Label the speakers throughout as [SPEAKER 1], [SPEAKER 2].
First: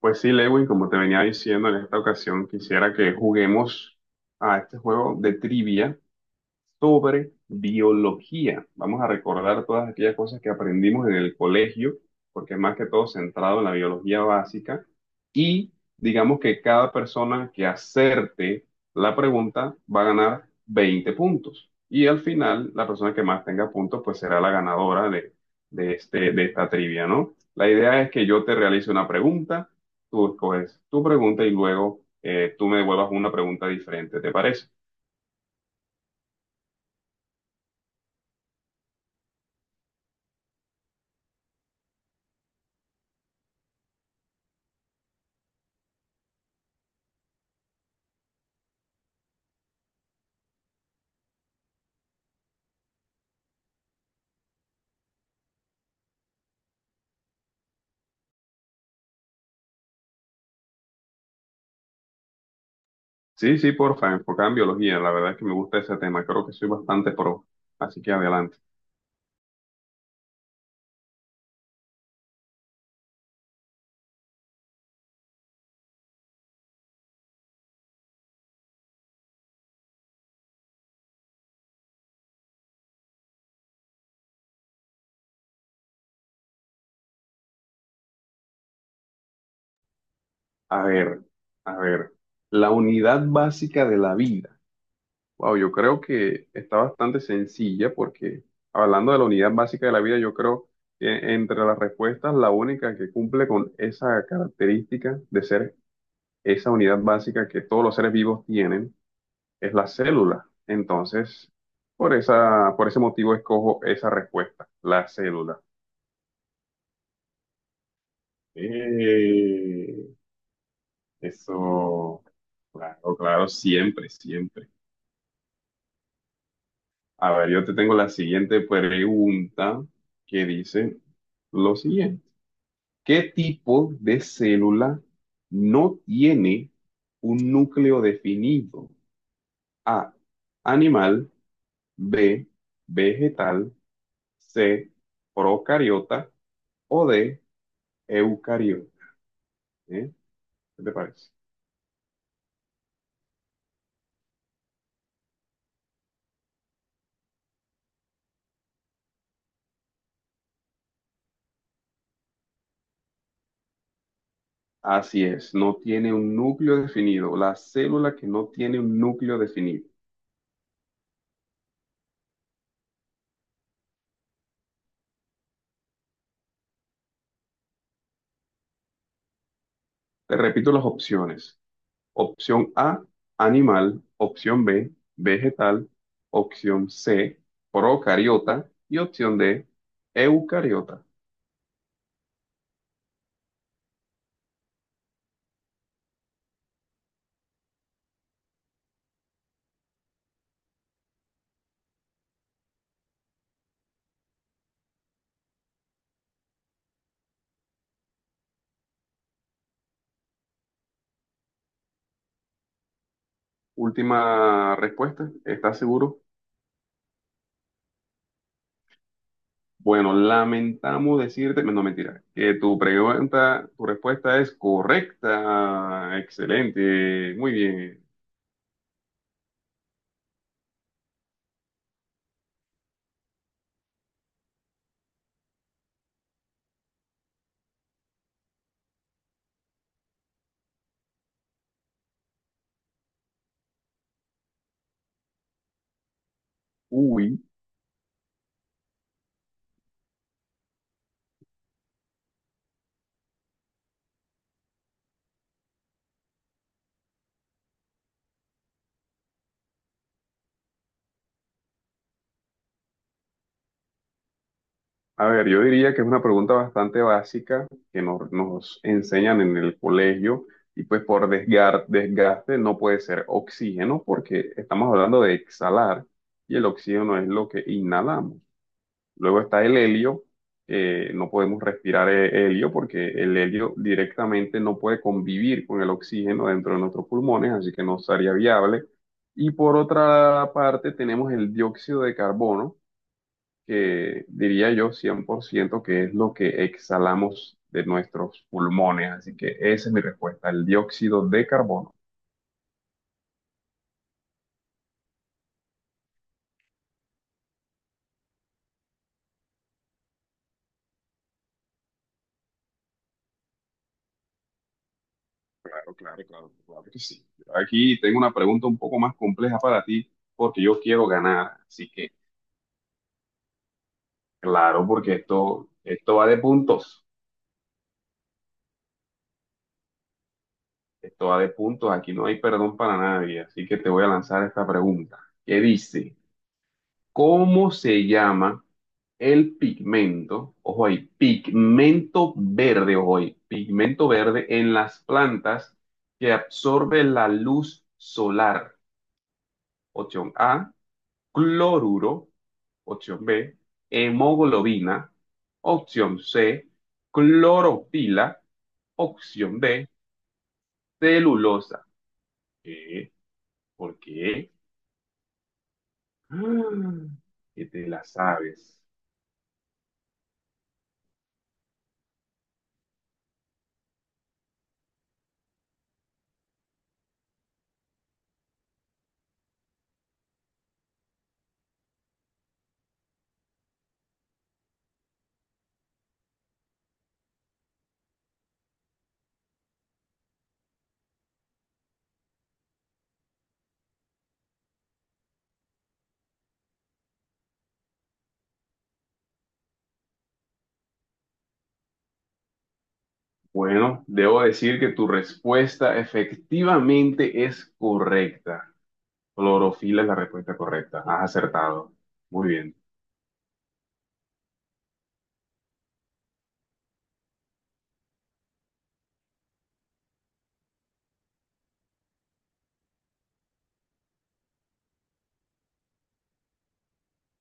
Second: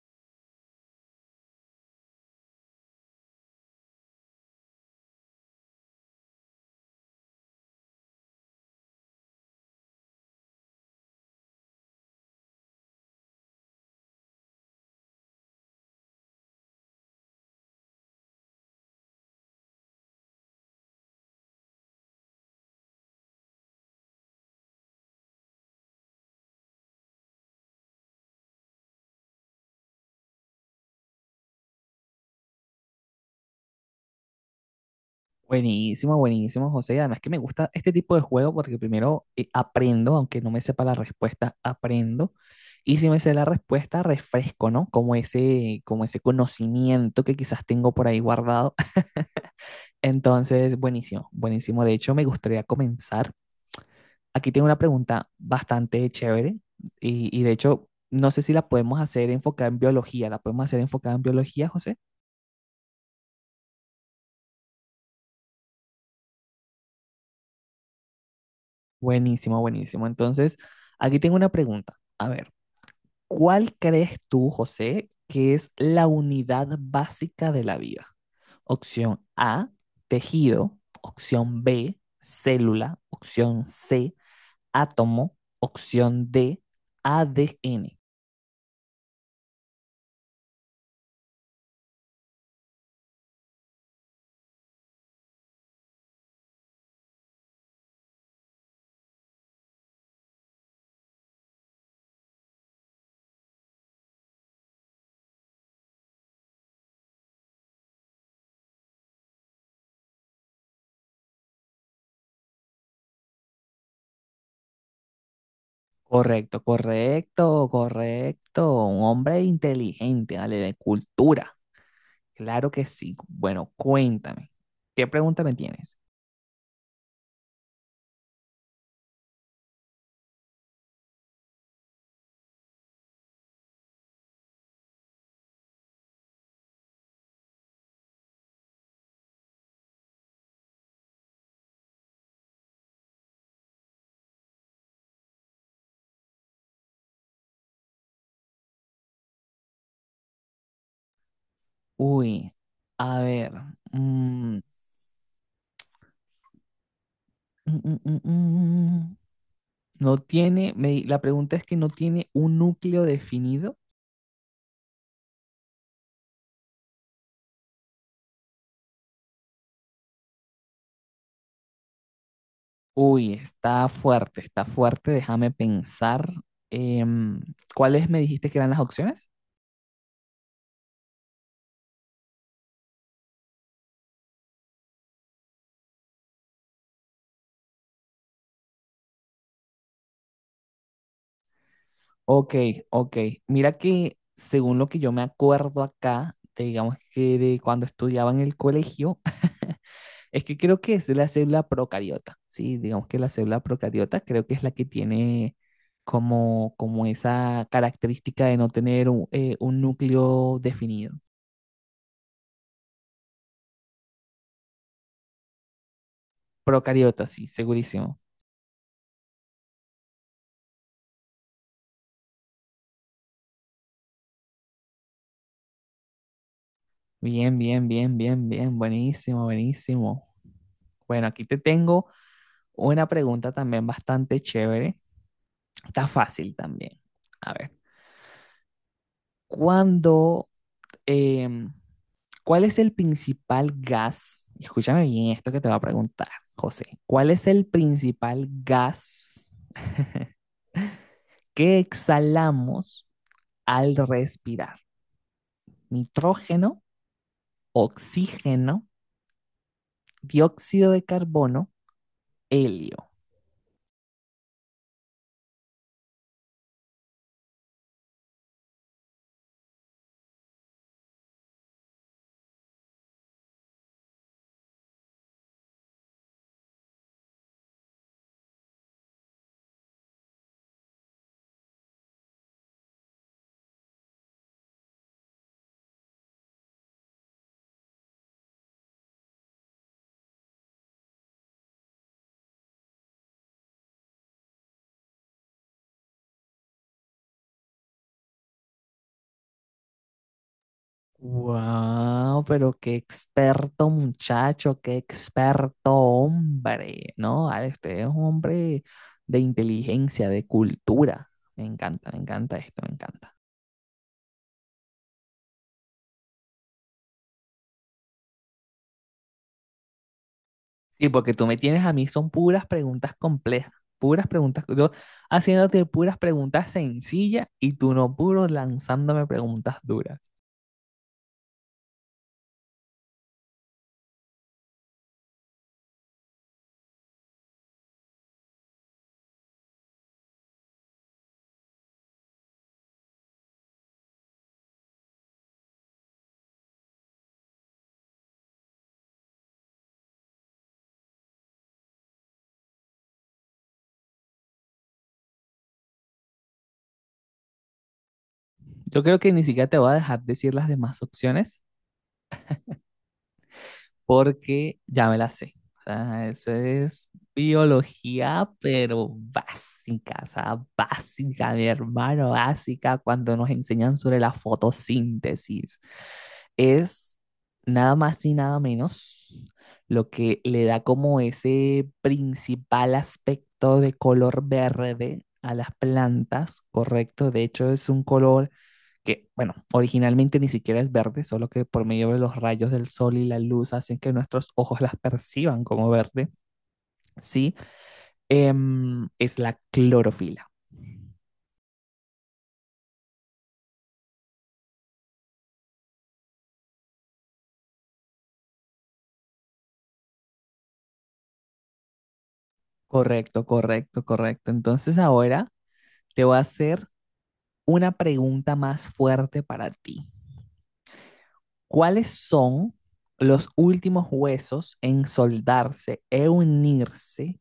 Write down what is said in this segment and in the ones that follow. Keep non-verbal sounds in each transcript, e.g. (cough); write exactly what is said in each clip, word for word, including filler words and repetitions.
[SPEAKER 1] Pues sí, Lewin, como te venía diciendo en esta ocasión, quisiera que juguemos a este juego de trivia sobre biología. Vamos a recordar todas aquellas cosas que aprendimos en el colegio, porque es más que todo centrado en la biología básica. Y digamos que cada persona que acerte la pregunta va a ganar veinte puntos. Y al final, la persona que más tenga puntos, pues será la ganadora de, de este, de esta trivia, ¿no? La idea es que yo te realice una pregunta, tú escoges tu pregunta y luego eh, tú me devuelvas una pregunta diferente, ¿te parece?
[SPEAKER 2] Buenísimo, buenísimo, José. Y además que me gusta este tipo de juego porque primero eh, aprendo, aunque no me sepa la respuesta, aprendo. Y si me sé la respuesta, refresco, ¿no? Como ese, como ese conocimiento que quizás tengo por ahí guardado. (laughs) Entonces, buenísimo, buenísimo. De hecho, me gustaría comenzar. Aquí tengo una pregunta bastante chévere y, y de hecho, no sé si la podemos hacer enfocada en biología. ¿La podemos hacer enfocada en biología, José?
[SPEAKER 1] Sí, sí, porfa, enfocada en biología. La verdad es que me gusta ese tema. Creo que soy bastante pro. Así que adelante.
[SPEAKER 2] Buenísimo, buenísimo. Entonces, aquí tengo una pregunta. A ver. ¿Cuál crees tú, José, que es la unidad básica de la vida? Opción A, tejido. Opción B, célula. Opción C, átomo. Opción D, A D N.
[SPEAKER 1] A ver, a ver. La unidad básica de la vida. Wow, yo creo que está bastante sencilla porque hablando de la unidad básica de la vida, yo creo que entre las respuestas, la única que cumple con esa característica de ser esa unidad básica que todos los seres vivos tienen es la célula. Entonces, por esa, por ese motivo escojo esa respuesta, la célula.
[SPEAKER 2] Correcto, correcto, correcto. Un hombre
[SPEAKER 1] Eh,
[SPEAKER 2] inteligente, dale. De cultura.
[SPEAKER 1] eso,
[SPEAKER 2] Claro que sí.
[SPEAKER 1] claro, claro,
[SPEAKER 2] Bueno,
[SPEAKER 1] siempre,
[SPEAKER 2] cuéntame.
[SPEAKER 1] siempre.
[SPEAKER 2] ¿Qué pregunta me tienes?
[SPEAKER 1] A ver, yo te tengo la siguiente pregunta que dice lo siguiente. ¿Qué tipo de célula no tiene un núcleo definido? A, animal, B, vegetal, C, procariota o D, eucariota. ¿Eh? ¿Qué te parece?
[SPEAKER 2] Uy, a ver. Mm, mm, mm, mm, mm. mm. No tiene, me la pregunta es que no tiene un núcleo definido.
[SPEAKER 1] Así es, no tiene un núcleo definido, la célula que no tiene un núcleo definido.
[SPEAKER 2] Uy, está fuerte, está fuerte. Déjame pensar. Em, ¿cuáles me dijiste que eran las opciones?
[SPEAKER 1] Te repito las opciones. Opción A, animal, opción B, vegetal, opción C, procariota y opción D, eucariota.
[SPEAKER 2] Ok, ok. Mira que según lo que yo me acuerdo acá, de, digamos que de cuando estudiaba en el colegio, (laughs) es que creo que es la célula procariota. Sí, digamos que la célula procariota creo que es la que tiene como, como esa característica de no tener un eh, un núcleo definido.
[SPEAKER 1] Última respuesta, ¿estás seguro?
[SPEAKER 2] Procariota, sí, segurísimo.
[SPEAKER 1] Bueno, lamentamos decirte, no mentira, que tu pregunta, tu respuesta es correcta. Excelente, muy
[SPEAKER 2] Bien, bien,
[SPEAKER 1] bien.
[SPEAKER 2] bien, bien, bien. Buenísimo, buenísimo. Bueno, aquí te tengo una pregunta también bastante chévere. Está fácil también. A ver, ¿cuándo, em, ¿cuál es el principal gas? Escúchame bien esto que te va a preguntar, José. ¿Cuál
[SPEAKER 1] Uy.
[SPEAKER 2] es el principal gas que exhalamos al respirar? ¿Nitrógeno, oxígeno, dióxido de carbono, helio?
[SPEAKER 1] A ver, yo diría que es una pregunta bastante básica que nos, nos enseñan en el colegio y pues por desgar- desgaste no puede ser oxígeno porque estamos hablando de exhalar y el oxígeno es lo que inhalamos. Luego está el helio, eh, no podemos respirar he- helio porque el helio directamente no puede convivir con el oxígeno dentro de nuestros pulmones, así que no sería viable. Y por otra parte tenemos el dióxido de carbono que diría yo cien por ciento que es lo que exhalamos de nuestros pulmones. Así que esa es mi respuesta, el dióxido de carbono.
[SPEAKER 2] Wow, pero qué experto muchacho, qué experto hombre, ¿no? Ale, usted es un hombre de inteligencia, de cultura. Me encanta, me encanta esto, me encanta.
[SPEAKER 1] Claro, claro, claro, claro que sí. Aquí tengo una pregunta un poco más compleja para ti porque yo quiero
[SPEAKER 2] Sí, porque tú me
[SPEAKER 1] ganar.
[SPEAKER 2] tienes
[SPEAKER 1] Así
[SPEAKER 2] a mí,
[SPEAKER 1] que,
[SPEAKER 2] son puras preguntas complejas, puras preguntas,
[SPEAKER 1] claro,
[SPEAKER 2] yo
[SPEAKER 1] porque esto,
[SPEAKER 2] haciéndote
[SPEAKER 1] esto
[SPEAKER 2] puras
[SPEAKER 1] va de
[SPEAKER 2] preguntas
[SPEAKER 1] puntos.
[SPEAKER 2] sencillas y tú no puro lanzándome preguntas duras.
[SPEAKER 1] Esto va de puntos. Aquí no hay perdón para nadie. Así que te voy a lanzar esta pregunta. ¿Qué dice? ¿Cómo se llama el pigmento? Ojo ahí, pigmento verde, ojo ahí, pigmento verde en las plantas que absorbe la luz solar. Opción A, cloruro. Opción B, hemoglobina. Opción C, clorofila.
[SPEAKER 2] Yo creo que ni
[SPEAKER 1] Opción
[SPEAKER 2] siquiera te
[SPEAKER 1] D,
[SPEAKER 2] voy a dejar decir las demás opciones
[SPEAKER 1] celulosa. ¿Qué? ¿Por qué?
[SPEAKER 2] porque ya me la sé. O sea, eso
[SPEAKER 1] Ah,
[SPEAKER 2] es
[SPEAKER 1] que te la
[SPEAKER 2] biología,
[SPEAKER 1] sabes.
[SPEAKER 2] pero básica, o sea, básica, mi hermano, básica, cuando nos enseñan sobre la fotosíntesis. Es nada más y nada menos lo que le da como ese principal aspecto de color verde a las plantas, ¿correcto? De hecho, es un color que, bueno, originalmente ni siquiera es verde, solo que por medio de los rayos del sol y la luz hacen que nuestros (laughs) ojos las perciban como verde, ¿sí? Em, es la clorofila.
[SPEAKER 1] Bueno, debo decir que tu respuesta efectivamente es correcta. Clorofila es la respuesta correcta. Has acertado. Muy bien.
[SPEAKER 2] Correcto, correcto, correcto. Entonces ahora te voy a hacer una pregunta más fuerte para ti. ¿Cuáles son los últimos huesos en soldarse e unirse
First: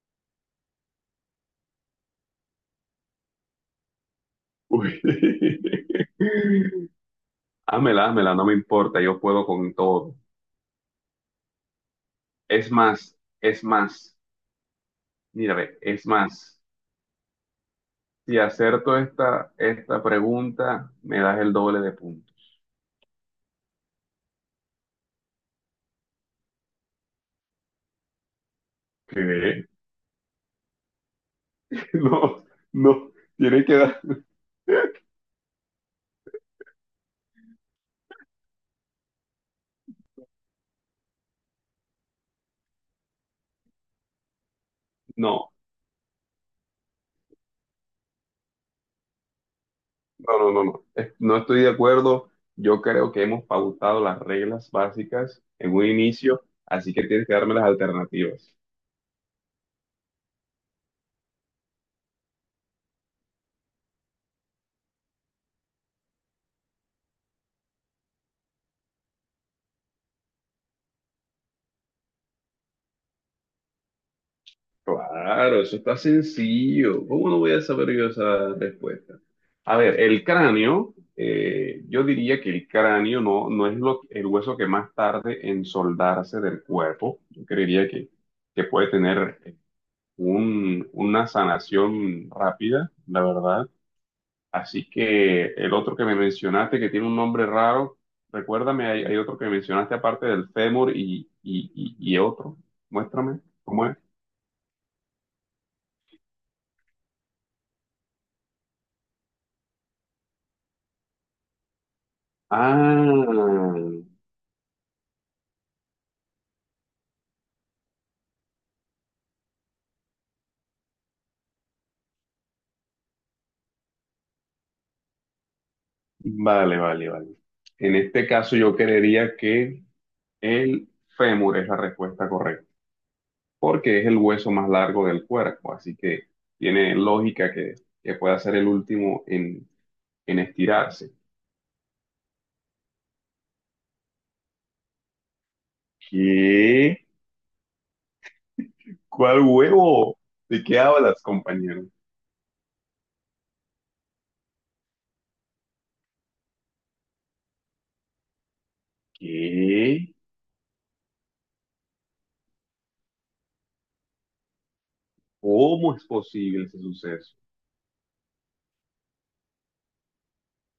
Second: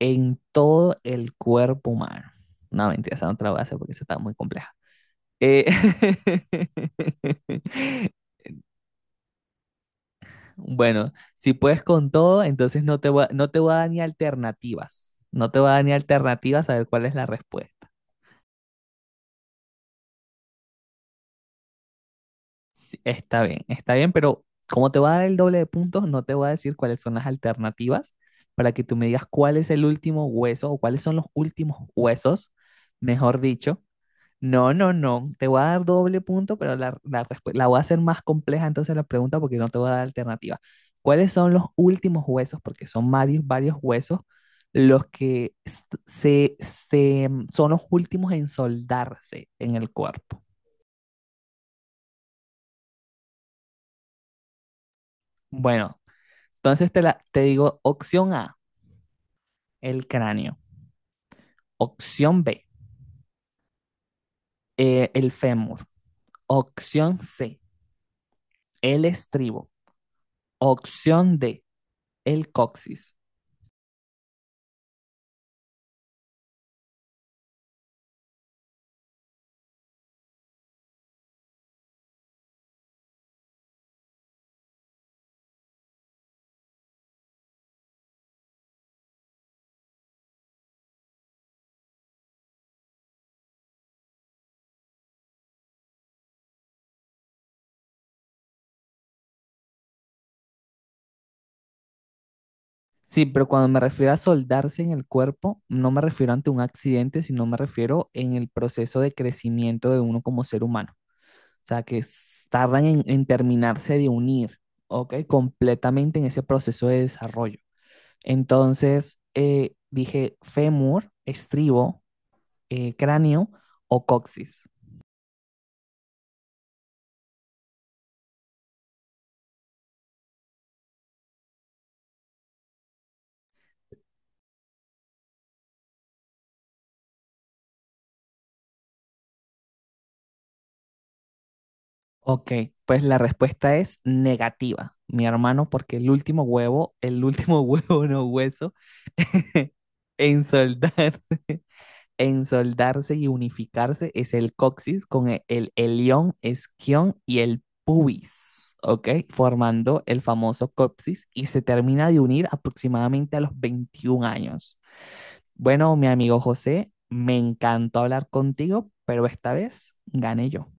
[SPEAKER 2] en todo el cuerpo humano? No, mentira, esa no te la voy a hacer porque esa está muy compleja.
[SPEAKER 1] Uy.
[SPEAKER 2] Eh,
[SPEAKER 1] (laughs) Hámela,
[SPEAKER 2] (laughs)
[SPEAKER 1] hámela, no me importa, yo puedo con todo.
[SPEAKER 2] Bueno, si puedes con todo,
[SPEAKER 1] Es
[SPEAKER 2] entonces no te
[SPEAKER 1] más,
[SPEAKER 2] voy a, no te
[SPEAKER 1] es
[SPEAKER 2] voy a dar ni
[SPEAKER 1] más,
[SPEAKER 2] alternativas. No
[SPEAKER 1] mira,
[SPEAKER 2] te voy a
[SPEAKER 1] ve,
[SPEAKER 2] dar ni
[SPEAKER 1] es más.
[SPEAKER 2] alternativas a ver cuál es la respuesta.
[SPEAKER 1] Si acerto esta, esta pregunta, me das el doble de puntos.
[SPEAKER 2] Sí, está bien, está bien, pero como te voy a dar el doble de puntos, no te voy a decir cuáles son las alternativas para que tú me digas cuál
[SPEAKER 1] ¿Qué?
[SPEAKER 2] es
[SPEAKER 1] (laughs)
[SPEAKER 2] el último hueso o cuáles son los últimos
[SPEAKER 1] No,
[SPEAKER 2] huesos,
[SPEAKER 1] no,
[SPEAKER 2] mejor
[SPEAKER 1] tienes que
[SPEAKER 2] dicho.
[SPEAKER 1] dar.
[SPEAKER 2] No, no, no. Te voy a dar doble punto, pero la, la respu- la voy a hacer más compleja entonces la pregunta porque no te voy a dar alternativa. ¿Cuáles son los últimos huesos? Porque son varios, varios huesos los
[SPEAKER 1] No.
[SPEAKER 2] que s- se, se, mm, son los últimos en soldarse en el
[SPEAKER 1] No,
[SPEAKER 2] cuerpo.
[SPEAKER 1] no, no, no. Eh, no estoy de acuerdo. Yo creo que hemos pautado las reglas básicas en un
[SPEAKER 2] Bueno,
[SPEAKER 1] inicio,
[SPEAKER 2] entonces
[SPEAKER 1] así
[SPEAKER 2] te,
[SPEAKER 1] que
[SPEAKER 2] la,
[SPEAKER 1] tienes que
[SPEAKER 2] te
[SPEAKER 1] darme las
[SPEAKER 2] digo opción
[SPEAKER 1] alternativas.
[SPEAKER 2] A, el cráneo. Opción B, eh, el fémur. Opción C, el estribo. Opción D, el coxis.
[SPEAKER 1] Claro, eso está sencillo. ¿Cómo no voy a saber yo esa respuesta? A ver, el cráneo, eh, yo diría que el cráneo no, no es lo- el hueso que más tarde en soldarse del cuerpo. Yo creería que, que puede tener un- una sanación rápida, la verdad. Así que el otro que me mencionaste, que tiene un nombre raro, recuérdame, hay, hay otro que mencionaste aparte del fémur y, y, y, y otro.
[SPEAKER 2] Sí,
[SPEAKER 1] Muéstrame,
[SPEAKER 2] pero cuando me
[SPEAKER 1] ¿cómo es?
[SPEAKER 2] refiero a soldarse en el cuerpo, no me refiero ante un accidente, sino me refiero en el proceso de crecimiento de uno como ser humano. O sea, que s- tardan en,
[SPEAKER 1] Ah,
[SPEAKER 2] en terminarse de unir, ¿ok? Completamente en ese proceso de desarrollo. Entonces, eh, dije fémur, estribo, eh, cráneo o coxis.
[SPEAKER 1] vale, vale, vale. En este caso yo creería que el fémur es la respuesta correcta, porque es el hueso más largo del cuerpo, así que tiene lógica que, que pueda ser el último en, en estirarse.
[SPEAKER 2] Ok, pues la respuesta es negativa, mi hermano, porque el último huevo,
[SPEAKER 1] ¿Qué?
[SPEAKER 2] el último (laughs) huevo no hueso,
[SPEAKER 1] ¿Cuál
[SPEAKER 2] (laughs)
[SPEAKER 1] huevo?
[SPEAKER 2] en
[SPEAKER 1] ¿De qué
[SPEAKER 2] soldarse,
[SPEAKER 1] hablas,
[SPEAKER 2] (laughs)
[SPEAKER 1] compañero?
[SPEAKER 2] en soldarse y unificarse es el coxis con e- el ilion, isquion y el pubis, ¿ok? Formando
[SPEAKER 1] ¿Qué?
[SPEAKER 2] el famoso coxis y se termina de unir aproximadamente a los veintiún años. Bueno,
[SPEAKER 1] ¿Cómo es
[SPEAKER 2] mi amigo
[SPEAKER 1] posible ese
[SPEAKER 2] José,
[SPEAKER 1] suceso?
[SPEAKER 2] me encantó hablar contigo, pero esta vez gané yo.